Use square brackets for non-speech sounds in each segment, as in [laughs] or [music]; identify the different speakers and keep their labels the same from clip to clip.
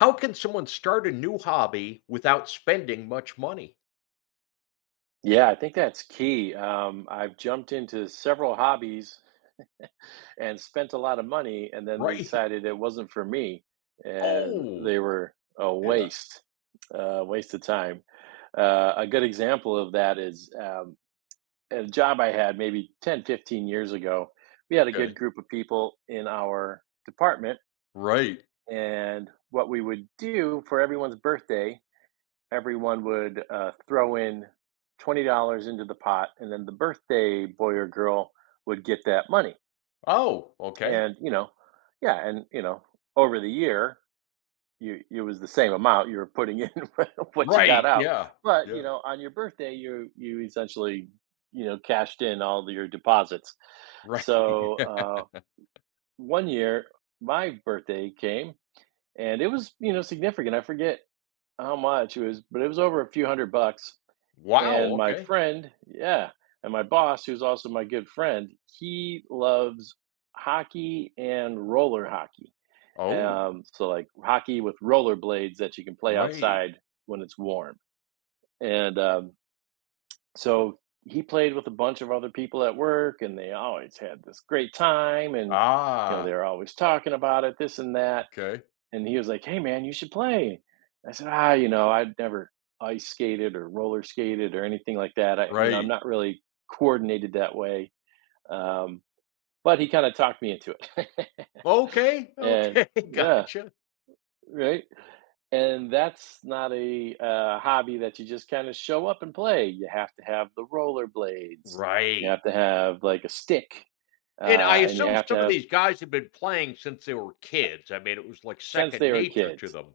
Speaker 1: How can someone start a new hobby without spending much money?
Speaker 2: Yeah, I think that's key. I've jumped into several hobbies and spent a lot of money, and then they
Speaker 1: Right. [laughs]
Speaker 2: decided it wasn't for me, and
Speaker 1: Oh,
Speaker 2: they were a
Speaker 1: yeah,
Speaker 2: waste of time. A good example of that is a job I had maybe 10, 15 years ago. We had a good
Speaker 1: okay.
Speaker 2: group of people in our department,
Speaker 1: Right.
Speaker 2: and what we would do for everyone's birthday, everyone would throw in $20 into the pot, and then the birthday boy or girl would get that money.
Speaker 1: Oh, okay.
Speaker 2: And yeah, and over the year, you it was the same amount you were putting in [laughs] what you got
Speaker 1: Right,
Speaker 2: out.
Speaker 1: yeah.
Speaker 2: But
Speaker 1: Yeah.
Speaker 2: on your birthday, you essentially cashed in all your deposits.
Speaker 1: Right.
Speaker 2: So one year, my birthday came, and it was significant. I forget how much it was, but it was over a few hundred bucks.
Speaker 1: [laughs]
Speaker 2: And
Speaker 1: Wow,
Speaker 2: my
Speaker 1: okay.
Speaker 2: friend yeah, and my boss, who's also my good friend, he loves hockey and roller hockey.
Speaker 1: Oh,
Speaker 2: So, like, hockey with roller blades that you can play
Speaker 1: right.
Speaker 2: outside when it's warm. And so he played with a bunch of other people at work, and they always had this great time, and, you know,
Speaker 1: Ah,
Speaker 2: they're always talking about it, this and that,
Speaker 1: okay.
Speaker 2: and he was like, "Hey, man, you should play." I said, " I'd never ice skated or roller skated or anything like that. I'm
Speaker 1: Right.
Speaker 2: not really coordinated that way." Um, but he kind of talked me into it,
Speaker 1: Okay,
Speaker 2: [laughs] and
Speaker 1: okay, [laughs]
Speaker 2: yeah,
Speaker 1: gotcha.
Speaker 2: right. And that's not a hobby that you just kind of show up and play. You have to have the roller blades. You
Speaker 1: Right.
Speaker 2: have to have like a stick,
Speaker 1: And I
Speaker 2: and you
Speaker 1: assume
Speaker 2: have to
Speaker 1: some of
Speaker 2: have
Speaker 1: these guys have been playing since they were kids. I mean, it was like
Speaker 2: since
Speaker 1: second
Speaker 2: they were
Speaker 1: nature to
Speaker 2: kids.
Speaker 1: them.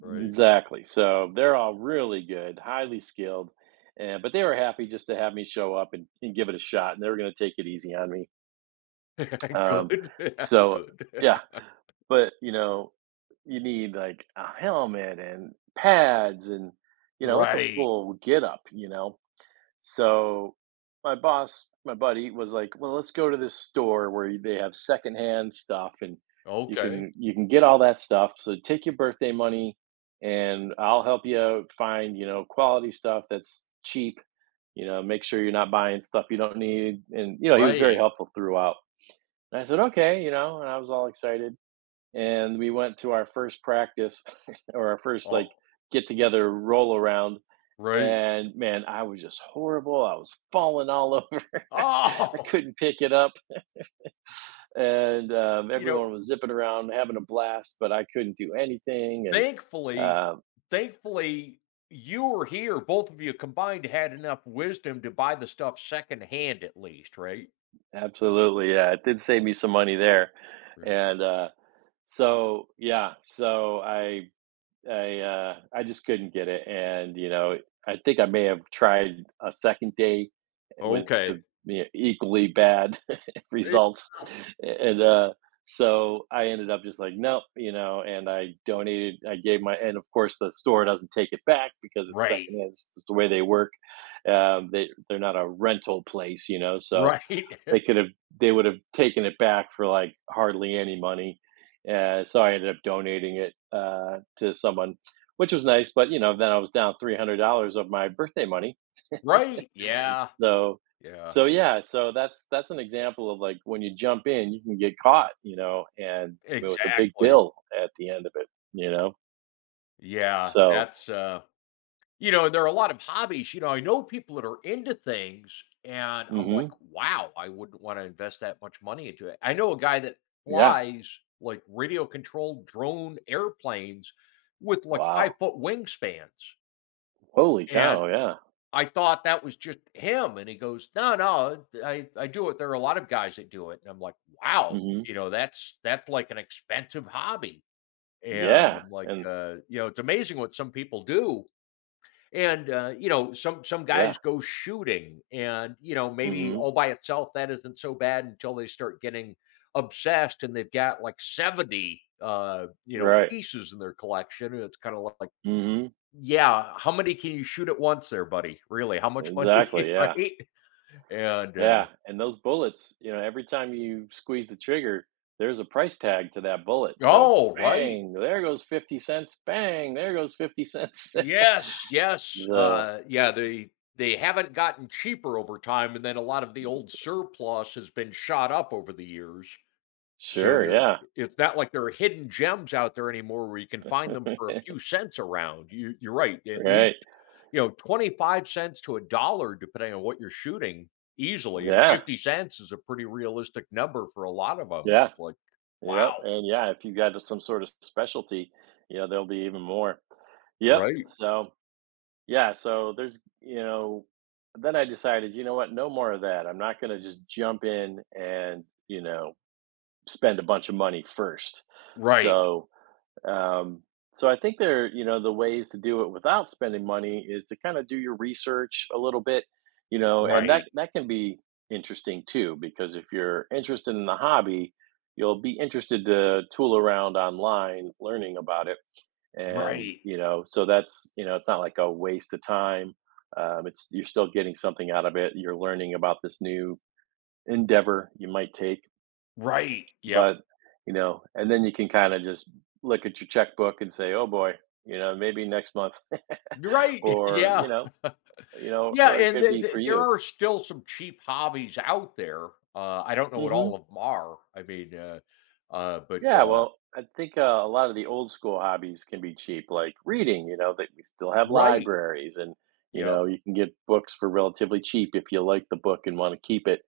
Speaker 1: Right.
Speaker 2: Exactly. So they're all really good, highly skilled, and but they were happy just to have me show up and give it a shot, and they were going to take it easy on me.
Speaker 1: [laughs]
Speaker 2: Um,
Speaker 1: Good, [laughs]
Speaker 2: so
Speaker 1: good.
Speaker 2: yeah,
Speaker 1: [laughs]
Speaker 2: but you need like a helmet and pads, and it's a
Speaker 1: Right.
Speaker 2: full get up. So my boss, my buddy was like, "Well, let's go to this store where they have secondhand stuff, and you
Speaker 1: Okay.
Speaker 2: can you can get all that stuff. So take your birthday money, and I'll help you out find, you know, quality stuff that's cheap, you know, make sure you're not buying stuff you don't need." And he was very
Speaker 1: Right.
Speaker 2: helpful throughout. And I said, "Okay," and I was all excited, and we went to our first practice [laughs] or our first like
Speaker 1: Oh,
Speaker 2: get together roll around,
Speaker 1: right.
Speaker 2: and man, I was just horrible. I was falling all over. [laughs] I
Speaker 1: Oh,
Speaker 2: couldn't pick it up, and
Speaker 1: [laughs] you know,
Speaker 2: everyone was zipping around having a blast, but I couldn't do anything and
Speaker 1: thankfully
Speaker 2: uh,
Speaker 1: thankfully, you were here, both of you combined had enough wisdom to buy the stuff secondhand at least, right?
Speaker 2: Absolutely, yeah, it did save me some money there.
Speaker 1: Right.
Speaker 2: And so yeah so I just couldn't get it, and I think I may have tried a second day with
Speaker 1: Okay.
Speaker 2: the equally bad [laughs]
Speaker 1: Hey
Speaker 2: results,
Speaker 1: yeah.
Speaker 2: and so I ended up just like nope, and I donated. I gave And of course the store doesn't take it back because it's
Speaker 1: Right.
Speaker 2: secondhand. It's just the way they work. They're not a rental place, so
Speaker 1: Right.
Speaker 2: they could
Speaker 1: [laughs]
Speaker 2: have they would have taken it back for like hardly any money. So I ended up donating it to someone, which was nice. But then I was down $300 of my birthday money.
Speaker 1: Right. Yeah.
Speaker 2: So,
Speaker 1: Yeah.
Speaker 2: so yeah, so that's an example of like when you jump in, you can get caught, and with a big
Speaker 1: Exactly.
Speaker 2: bill at the end of it.
Speaker 1: Yeah.
Speaker 2: So,
Speaker 1: That's. There are a lot of hobbies, I know people that are into things, and I'm like,
Speaker 2: hmm.
Speaker 1: "Wow, I wouldn't wanna invest that much money into it." I know a guy that
Speaker 2: Yeah,
Speaker 1: flies, like, radio-controlled drone airplanes with, like,
Speaker 2: wow,
Speaker 1: 5-foot wingspans,
Speaker 2: holy
Speaker 1: and
Speaker 2: cow, yeah.
Speaker 1: I thought that was just him, and he goes, "No, no, I do it, there are a lot of guys that do it," and I'm like, "Wow,"
Speaker 2: Hmm.
Speaker 1: "that's like an expensive hobby," and
Speaker 2: Yeah,
Speaker 1: I'm like,
Speaker 2: and
Speaker 1: it's amazing what some people do, and, some
Speaker 2: yeah.
Speaker 1: guys go shooting and, maybe
Speaker 2: Hmm.
Speaker 1: all by itself, that isn't so bad until they start getting obsessed and they've got like 70,
Speaker 2: Right.
Speaker 1: pieces in their collection. And it's kind of like,
Speaker 2: Hmm.
Speaker 1: yeah, how many can you shoot at once there, buddy? Really? How much money?
Speaker 2: Exactly,
Speaker 1: [laughs]
Speaker 2: yeah.
Speaker 1: right? And,
Speaker 2: Yeah, and those bullets, every time you squeeze the trigger, there's a price tag to that bullet. So,
Speaker 1: oh, right.
Speaker 2: bang, there goes 50 cents. Bang, there goes 50 cents. [laughs]
Speaker 1: Yes, yes.
Speaker 2: So,
Speaker 1: Yeah, they haven't gotten cheaper over time, and then a lot of the old surplus has been shot up over the years. So
Speaker 2: sure,
Speaker 1: there
Speaker 2: yeah.
Speaker 1: it's not like there are hidden gems out there anymore where you can find them for a few
Speaker 2: [laughs]
Speaker 1: cents around. You're right, at least,
Speaker 2: Right.
Speaker 1: 25 cents to a dollar depending on what you're shooting easily, and
Speaker 2: Yeah.
Speaker 1: 50 cents is a pretty realistic number for a lot of them.
Speaker 2: Yeah.
Speaker 1: It's like, wow.
Speaker 2: Yep. And yeah, if you got some sort of specialty, there'll be even more. Yep.
Speaker 1: Right.
Speaker 2: So yeah, so then I decided, you know what, no more of that. I'm not gonna just jump in and, spend a bunch of money first.
Speaker 1: Right.
Speaker 2: So, um, so, I think there, the ways to do it without spending money is to kind of do your research a little bit, and that
Speaker 1: Right.
Speaker 2: that can be interesting too, because if you're interested in the hobby, you'll be interested to tool around online learning about it, and
Speaker 1: Right.
Speaker 2: that's it's not like a waste of time. It's you're still getting something out of it. You're learning about this new endeavor you might take,
Speaker 1: Right. Yep.
Speaker 2: but, and then you can kinda just look at your checkbook and say, "Oh boy," you know, "maybe next month." [laughs]
Speaker 1: You're right. [laughs]
Speaker 2: Or,
Speaker 1: Yeah.
Speaker 2: you know,
Speaker 1: Yeah,
Speaker 2: or it
Speaker 1: and
Speaker 2: could be for
Speaker 1: there
Speaker 2: you.
Speaker 1: are still some cheap hobbies out there. I don't know what
Speaker 2: Mhm.
Speaker 1: all of them are. I mean, uh, uh, but,
Speaker 2: Yeah,
Speaker 1: uh
Speaker 2: well, I think a lot of the old school hobbies can be cheap, like reading. You know that we still have
Speaker 1: Right.
Speaker 2: libraries, and
Speaker 1: Yeah.
Speaker 2: you can get books for relatively cheap if you like the book and want to keep it.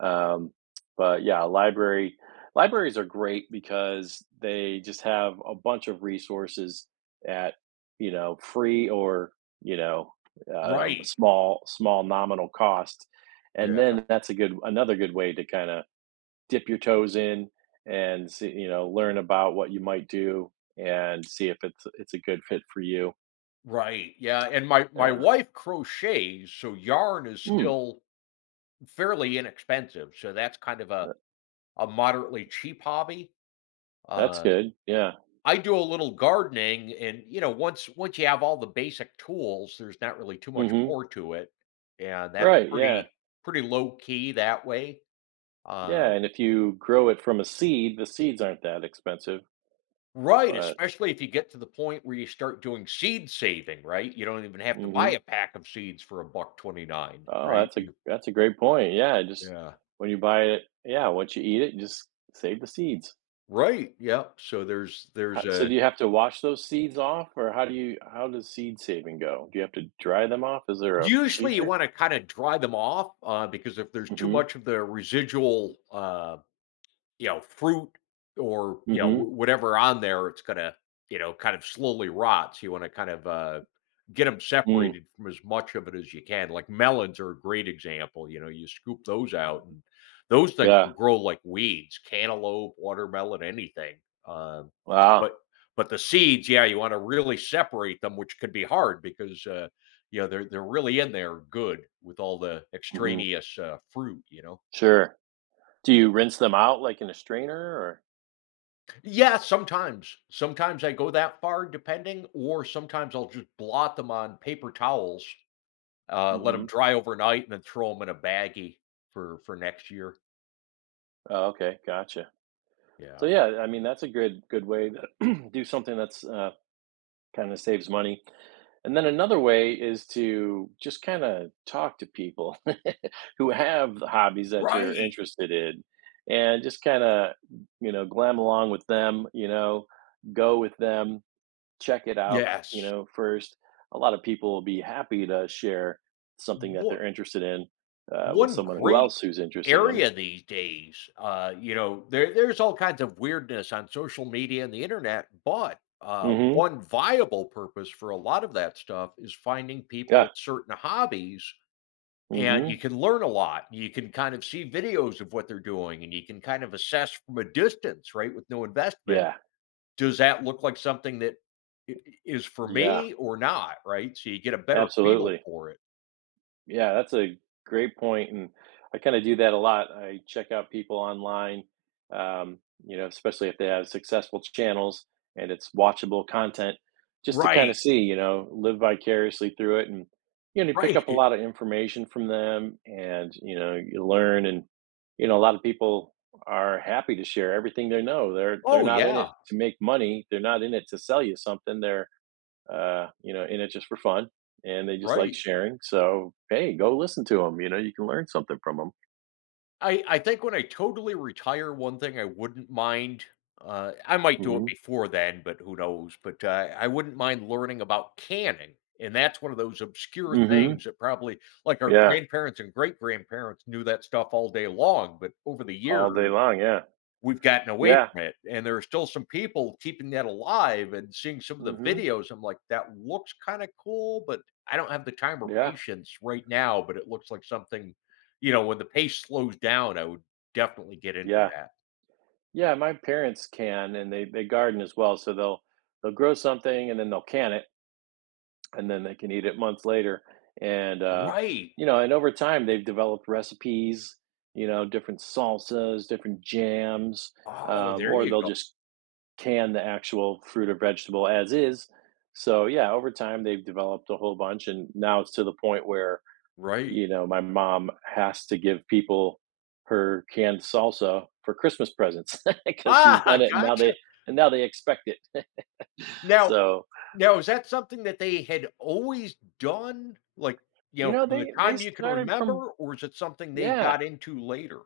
Speaker 2: Um, but yeah, library libraries are great because they just have a bunch of resources at, free, or you know
Speaker 1: Right.
Speaker 2: small nominal cost, and
Speaker 1: Yeah.
Speaker 2: then that's a good another good way to kind of dip your toes in and see, you know, learn about what you might do and see if it's it's a good fit for you.
Speaker 1: Right. Yeah, and my
Speaker 2: Yeah.
Speaker 1: wife crochets, so yarn is
Speaker 2: Mm,
Speaker 1: still fairly inexpensive, so that's kind of a
Speaker 2: tha-
Speaker 1: a moderately cheap hobby.
Speaker 2: that's
Speaker 1: Uh,
Speaker 2: good. Yeah.
Speaker 1: I do a little gardening and, once you have all the basic tools, there's not really too much
Speaker 2: Mhm.
Speaker 1: more to it, and that's
Speaker 2: Right, yeah.
Speaker 1: pretty low key that way. Uh,
Speaker 2: Yeah, and if you grow it from a seed, the seeds aren't that expensive,
Speaker 1: right,
Speaker 2: but
Speaker 1: especially if you get to the point where you start doing seed saving, right? You don't even have to buy
Speaker 2: mhm.
Speaker 1: a pack of seeds for a buck 29,
Speaker 2: Oh,
Speaker 1: right?
Speaker 2: that's a great point. Yeah, just
Speaker 1: Yeah.
Speaker 2: when you buy it, yeah, once you eat it, just save the seeds.
Speaker 1: Right, yep, so there's
Speaker 2: So do
Speaker 1: a
Speaker 2: you have to wash those seeds off, or how do you how does seed saving go? Do you have to dry them off? Is there a
Speaker 1: usually you
Speaker 2: procedure?
Speaker 1: wanna kinda dry them off, because if there's too
Speaker 2: Mm-hmm.
Speaker 1: much of the residual, fruit or,
Speaker 2: Mhm.
Speaker 1: wh whatever on there, it's gonna, kind of slowly rot, so you wanna kind of, get them
Speaker 2: Mm.
Speaker 1: separated from as much of it as you can, like, melons are a great example, you scoop those out, and those things will
Speaker 2: Yeah.
Speaker 1: grow like weeds, cantaloupe, watermelon, anything, um, but
Speaker 2: Wow.
Speaker 1: the seeds, yeah, you wanna really separate them, which could be hard because, they're really in there good with all the
Speaker 2: Mhm.
Speaker 1: extraneous, fruit, you know?
Speaker 2: Sure. Do you rinse them out like in a strainer, or
Speaker 1: Yeah, sometimes. Sometimes I go that far depending, or sometimes I'll just blot them on paper towels, let them
Speaker 2: mhm.
Speaker 1: dry overnight, and then throw them in a baggie for next year.
Speaker 2: Oh, okay. Gotcha.
Speaker 1: Yeah.
Speaker 2: So yeah, I mean, that's a good way to [clears throat] do something that's kind of saves money. And then another way is to just kind of talk to people [laughs] who have the hobbies that you're
Speaker 1: Right.
Speaker 2: interested in and just kind of, you know, glam along with them, you know, go with them, check it out, you
Speaker 1: Yes.
Speaker 2: know, first. A lot of people will be happy to share something that
Speaker 1: What
Speaker 2: they're interested in, with
Speaker 1: one
Speaker 2: someone who
Speaker 1: great
Speaker 2: else who's interested in.
Speaker 1: area these days. There's all kinds of weirdness on social media and the internet, but
Speaker 2: Mhm.
Speaker 1: one viable purpose for a lot of that stuff is finding people
Speaker 2: Yeah.
Speaker 1: with certain hobbies and you
Speaker 2: Mhm.
Speaker 1: can learn a lot. You can kind of see videos of what they're doing and you can kind of assess from a distance, right? With no investment,
Speaker 2: Yeah.
Speaker 1: does that look like something that is for
Speaker 2: Yeah.
Speaker 1: me or not, right? So you get a better feel
Speaker 2: Absolutely.
Speaker 1: for it.
Speaker 2: Yeah, that's a great point, and I kind of do that a lot. I check out people online, um, you know, especially if they have successful channels and it's watchable content, just to kind of
Speaker 1: Right.
Speaker 2: see, you know, live vicariously through it, and you know, you pick
Speaker 1: Right.
Speaker 2: up a
Speaker 1: [laughs]
Speaker 2: lot of information from them, and you know, you learn, and you know, a lot of people are happy to share everything they know. They're
Speaker 1: Oh
Speaker 2: not in it
Speaker 1: yeah,
Speaker 2: to make money. They're not in it to sell you something. They're in it just for fun, and they just like
Speaker 1: right.
Speaker 2: sharing. So hey, go listen to them. You know, you can learn something from them.
Speaker 1: I think when I totally retire, one thing I wouldn't mind, I might do it
Speaker 2: Mm-hmm.
Speaker 1: before then, but who knows? But I wouldn't mind learning about canning, and that's one of those obscure
Speaker 2: Mm-hmm.
Speaker 1: things that probably like our
Speaker 2: Yeah,
Speaker 1: grandparents and great grandparents knew that stuff all day long, but over the
Speaker 2: all day
Speaker 1: years.
Speaker 2: long. Yeah,
Speaker 1: We've gotten away
Speaker 2: yeah.
Speaker 1: from it, and there are still some people keeping that alive and seeing some of the
Speaker 2: Mm-hmm.
Speaker 1: videos, I'm like, "That looks kinda cool, but I don't have the time or
Speaker 2: Yeah,
Speaker 1: patience right now," but it looks like something when the pace slows down, I would definitely get into
Speaker 2: yeah,
Speaker 1: that.
Speaker 2: yeah. My parents can, and they garden as well. So they'll grow something, and then they'll can it, and then they can eat it months later. And uh,
Speaker 1: Right.
Speaker 2: and over time they've developed recipes. You know, different salsas, different jams,
Speaker 1: Oh, there
Speaker 2: or
Speaker 1: you
Speaker 2: they'll
Speaker 1: go.
Speaker 2: just can the actual fruit or vegetable as is. So yeah, over time they've developed a whole bunch, and now it's to the point where,
Speaker 1: Right.
Speaker 2: you know, my mom has to give people her canned salsa for Christmas presents [laughs] because she's done
Speaker 1: Ah,
Speaker 2: it, and now they
Speaker 1: gotcha.
Speaker 2: and now they expect it. [laughs]
Speaker 1: Now
Speaker 2: So,
Speaker 1: now is that something that they had always done, like,
Speaker 2: you know,
Speaker 1: from the
Speaker 2: they
Speaker 1: time you can
Speaker 2: started from,
Speaker 1: remember, or is it something they
Speaker 2: yeah.
Speaker 1: got into later?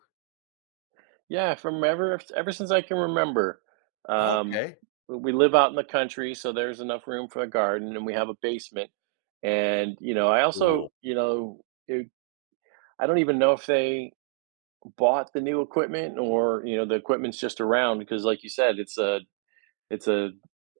Speaker 2: Yeah, from ever since I can remember. Um,
Speaker 1: Okay.
Speaker 2: we live out in the country, so there's enough room for a garden, and we have a basement, and, you know, I also,
Speaker 1: Cool.
Speaker 2: you know, it I don't even know if they bought the new equipment, or, you know, the equipment's just around, because like you said, it's it's a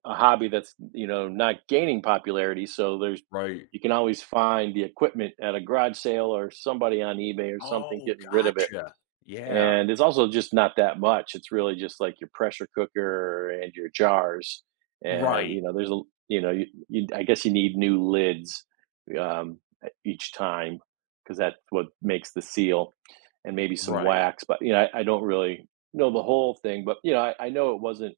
Speaker 2: a hobby that's, you know, not gaining popularity, so there's
Speaker 1: Right.
Speaker 2: you can always find the equipment at a garage sale, or somebody on eBay or something
Speaker 1: Oh,
Speaker 2: getting rid of it.
Speaker 1: gotcha. Yeah.
Speaker 2: And it's also just not that much. It's really just like your pressure cooker and your jars. And, you
Speaker 1: Right,
Speaker 2: know, there's a, you know, you, I guess you need new lids um, each time, because that's what makes the seal, and maybe some
Speaker 1: right.
Speaker 2: wax. But I don't really know the whole thing. But I know it wasn't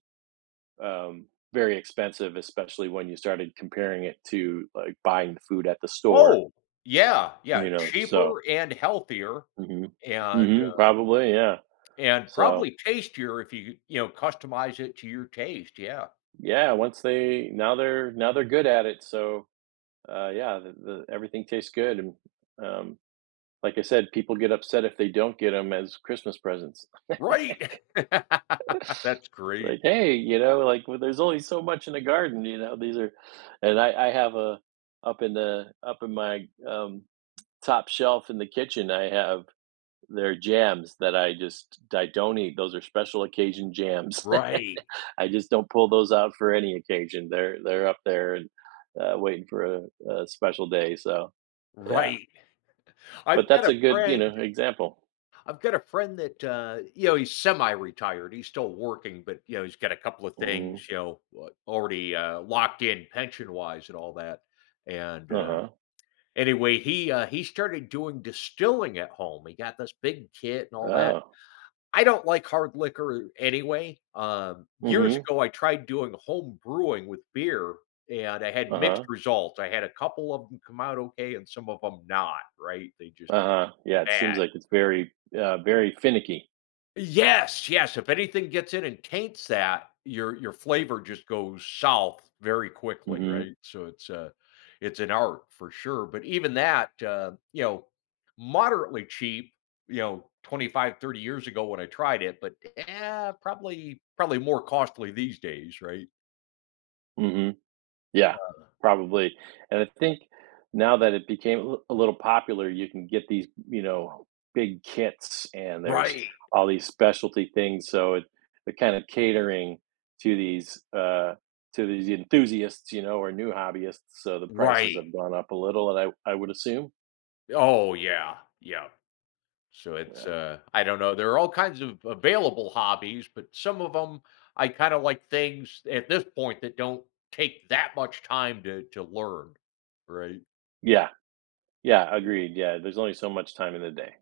Speaker 2: um, very expensive, especially when you started comparing it to like buying food at the store,
Speaker 1: Oh, yeah,
Speaker 2: you
Speaker 1: yeah,
Speaker 2: know. So,
Speaker 1: cheaper and healthier
Speaker 2: hmm.
Speaker 1: and,
Speaker 2: Hmm,
Speaker 1: uh,
Speaker 2: probably, yeah.
Speaker 1: and
Speaker 2: So,
Speaker 1: probably tastier if you, customize it to your taste, yeah.
Speaker 2: yeah, once they now they're good at it, so, yeah, the everything tastes good, and, um, like I said, people get upset if they don't get them as Christmas presents. [laughs]
Speaker 1: Right. [laughs] That's
Speaker 2: Like,
Speaker 1: great.
Speaker 2: "Hey," you know, like, "Well, there's only so much in the garden," you know, these are. And I have a up in my, top shelf in the kitchen. I have their jams that I don't eat. Those are special occasion jams.
Speaker 1: Right,
Speaker 2: I just don't pull those out for any occasion. They're up there and waiting for a special day. So yeah,
Speaker 1: right. I've
Speaker 2: but
Speaker 1: got
Speaker 2: that's
Speaker 1: a
Speaker 2: a good
Speaker 1: friend
Speaker 2: example.
Speaker 1: I've got a friend that, he's semi-retired, he's still working, but, he's got a couple of
Speaker 2: Hmm.
Speaker 1: things, already, locked in pension-wise and all that, and,
Speaker 2: Uh
Speaker 1: uh
Speaker 2: huh.
Speaker 1: Anyway, he started doing distilling at home. He got this big kit and all that.
Speaker 2: Oh.
Speaker 1: I don't like hard liquor anyway. Years
Speaker 2: Hmm.
Speaker 1: ago, I tried doing home brewing with beer and I
Speaker 2: Uh
Speaker 1: had mixed
Speaker 2: huh.
Speaker 1: results. I had a couple of them come out okay and some of them not, right? They just
Speaker 2: Uh huh. Yeah. It seems
Speaker 1: bad.
Speaker 2: like it's very very finicky.
Speaker 1: Yes, yes, if anything gets in and taints that, your flavor just goes south very quickly,
Speaker 2: Hmm.
Speaker 1: right? So it's an art for sure, but even that, moderately cheap, 25, 30 years ago when I tried it, but, probably more costly these days, right?
Speaker 2: Hmm. Yeah, probably, and I think now that it became a little popular, you can get these, you know, big kits, and there's
Speaker 1: Right.
Speaker 2: all these specialty things, so it they're kind of catering to these enthusiasts, or new hobbyists, so the prices
Speaker 1: Right.
Speaker 2: have gone up a little, and I would assume.
Speaker 1: Oh, yeah, yeah. So it's
Speaker 2: Yeah.
Speaker 1: I don't know. There are all kinds of available hobbies, but some of them I kind of like things at this point that don't take that much time to learn, right?
Speaker 2: Yeah. Yeah, agreed, yeah, there's only so much time in the day.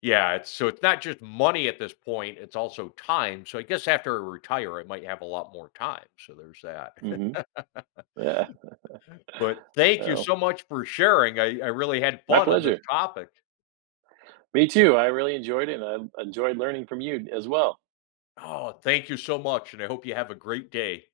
Speaker 1: Yeah, it's so it's not just money at this point, it's also time. So I guess after I retire, I might have a lot more time. So there's that.
Speaker 2: Mhm.
Speaker 1: [laughs]
Speaker 2: Yeah.
Speaker 1: But thank you
Speaker 2: Well,
Speaker 1: so much for sharing. I really had
Speaker 2: my
Speaker 1: fun on this
Speaker 2: pleasure.
Speaker 1: topic.
Speaker 2: Me too, I really enjoyed it, and I enjoyed learning from you as well.
Speaker 1: Oh, thank you so much. And I hope you have a great day.